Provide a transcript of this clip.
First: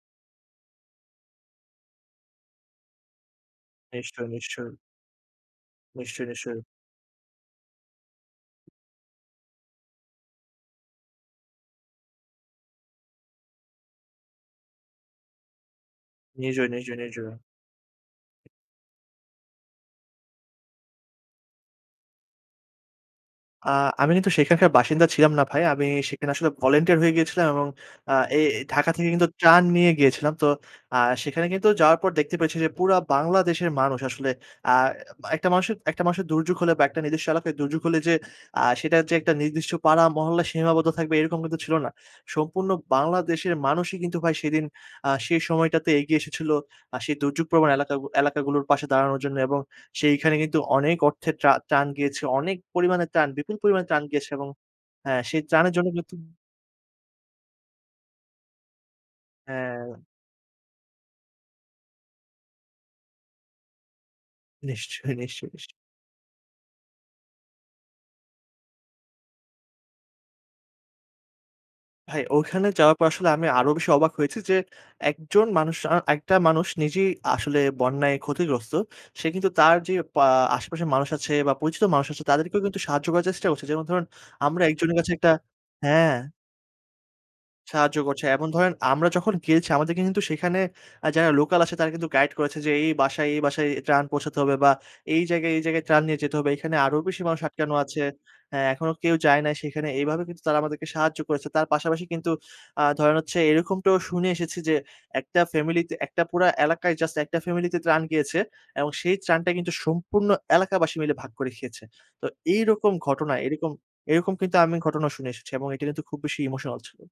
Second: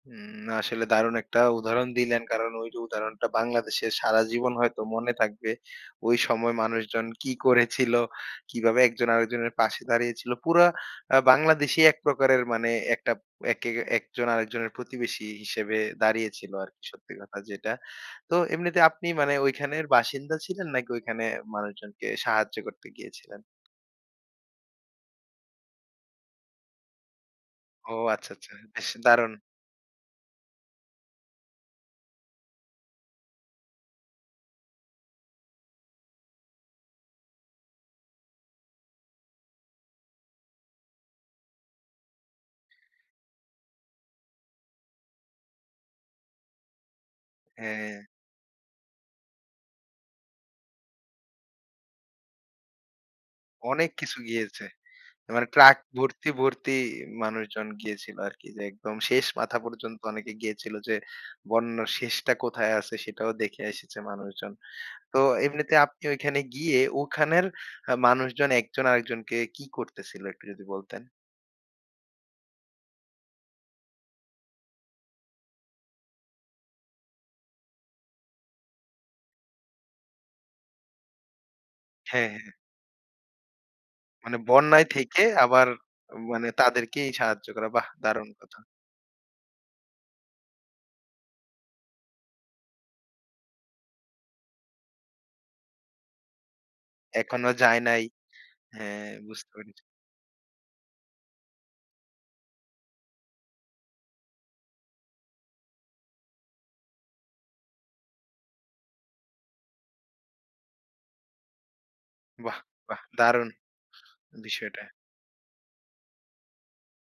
হু, আসলে দারুণ একটা উদাহরণ দিলেন। কারণ ওই যে উদাহরণটা, বাংলাদেশের সারা নিশ্চয়ই, জীবন নিশ্চয়ই। হয়তো মনে থাকবে, ওই নিশ্চয়ই, সময় নিশ্চয়ই। মানুষজন কি করেছিল, কিভাবে একজন আরেকজনের পাশে দাঁড়িয়েছিল? পুরা আ বাংলাদেশী এক প্রকারের মানে, একটা একে একজন আরেকজনের প্রতিবেশী হিসেবে দাঁড়িয়েছিল নিজ, আরকি, নিজ, সত্যি নিজ। কথা যেটা। তো এমনিতে আপনি মানে ঐখানের বাসিন্দা ছিলেন, নাকি ওইখানে মানুষজনকে সাহায্য করতে গিয়েছিলেন? আ আমি কিন্তু সেখানকার বাসিন্দা ছিলাম না ভাই। আমি সেখানে আসলে ভলান্টিয়ার হয়ে গিয়েছিলাম এবং ও! আ আচ্ছা, এ আচ্ছা। ঢাকা বেশ থেকে কিন্তু দারুণ! ত্রাণ নিয়ে গিয়েছিলাম। তো আ সেখানে কিন্তু যাওয়ার পর দেখতে পেয়েছি যে, পুরা বাংলাদেশের মানুষ আসলে আ এ একটা মানুষ, একটা মানুষের দুর্যোগ হলে বা একটা নিজস্ব এলাকায় দুর্যোগ হলে যে, আ সেটা যে একটা নির্দিষ্ট পাড়া, মহল্লা সীমাবদ্ধ থাকবে, এরকম কিন্তু ছিল না। সম্পূর্ণ বাংলাদেশের মানুষই কিন্তু ভাই সেদিন, আ সেই সময়টাতে এগিয়ে এসেছিল, আ সেই দুর্যোগ প্রবণ হ্যাঁ। এলাকাগু এলাকাগুলোর পাশে দাঁড়ানোর জন্য, এবং সেখানে কিন্তু অনেক অর্থের ত্রা ত্রাণ গিয়েছেম অনেক পরিমাণে ত্রাণ, বিপুল পরিমাণে অনেক ত্রাণ কিছু গিয়েছে এবং গিয়েছে। হ্যাঁ, সেই মানে ত্রাণের ট্রাক জন্য কিন্তু ভর্তি, ভর্তি মানুষজন গিয়েছিল আরকি। যে, একদম শেষ মাথা পর্যন্ত হ্যাঁ। অনেকে গিয়েছিল যে, বন্যার শেষটা কোথায় আছে? সেটাও দেখে এসেছে মানুষজন। নিশ্চয়ি, তো নিশ্চয়ই, নিশ্চয়ই। এমনিতে আপনি ওখানে গিয়ে, ওখানের আ মানুষজন একজন আরেকজনকে কি করতেছিল, একটু যদি বলতেন? ভাই, ওখানে যাওয়ার পর আসলে আমি আরো বেশি অবাক হয়েছি যে, একজন মানুষ আ একটা মানুষ নিজেই আসলে বন্যায় ক্ষতিগ্রস্ত। সে কিন্তু তার যে, পা আশেপাশের মানুষ আছে বা পরিচিত মানুষ আছে, হ্যাঁ, হ্যাঁ। তাদেরকেও কিন্তু সাহায্য করার চেষ্টা করছে। যেমন ধরুন, মানে আমরা বন্যায় একজনের কাছে থেকে একটা আবার হ্যাঁ। মানে, তাদেরকেই সাহায্য করা। বাহ! সাহায্য করছে। দারুণ এমন কথা। ধরেন আমরা যখন গেয়েছি, আমাদেরকে কিন্তু সেখানে আ যারা লোকাল আছে, তারা কিন্তু গাইড করেছে, যে "এই বাসায়, এই বাসায় ত্রাণ পৌঁছাতে হবে, বা এই জায়গায়, এই জায়গায় ত্রাণ নিয়ে যেতে হবে। এখানে আরো বেশি মানুষ এখনো আটকানো যায় আছে নাই। হ্যাঁ, এখনো হ্যাঁ, কেউ যায় বুঝতে নাই পেরেছি। সেখানে।" এইভাবে কিন্তু তারা আমাদেরকে সাহায্য করেছে। তার পাশাপাশি কিন্তু আ ধরেন হচ্ছে, এরকমটাও শুনে এসেছি যে, ১ টা ফ্যামিলি তে, একটা পুরা এলাকায় জাস্ট ১ টা ফ্যামিলি তে ত্রাণ গিয়েছে এবং সেই ত্রাণটা কিন্তু, সম্পূর্ণ এলাকাবাসী মিলে ভাগ করে খেয়েছে। তো বাহ! এইরকম বাহ! ঘটনায় দারুণ এরকম, এরকম কিন্তু আমি বিষয়টা। ঘটনা শুনে এসেছি এবং এটি কিন্তু খুব বেশি ইমোশনাল ছিল।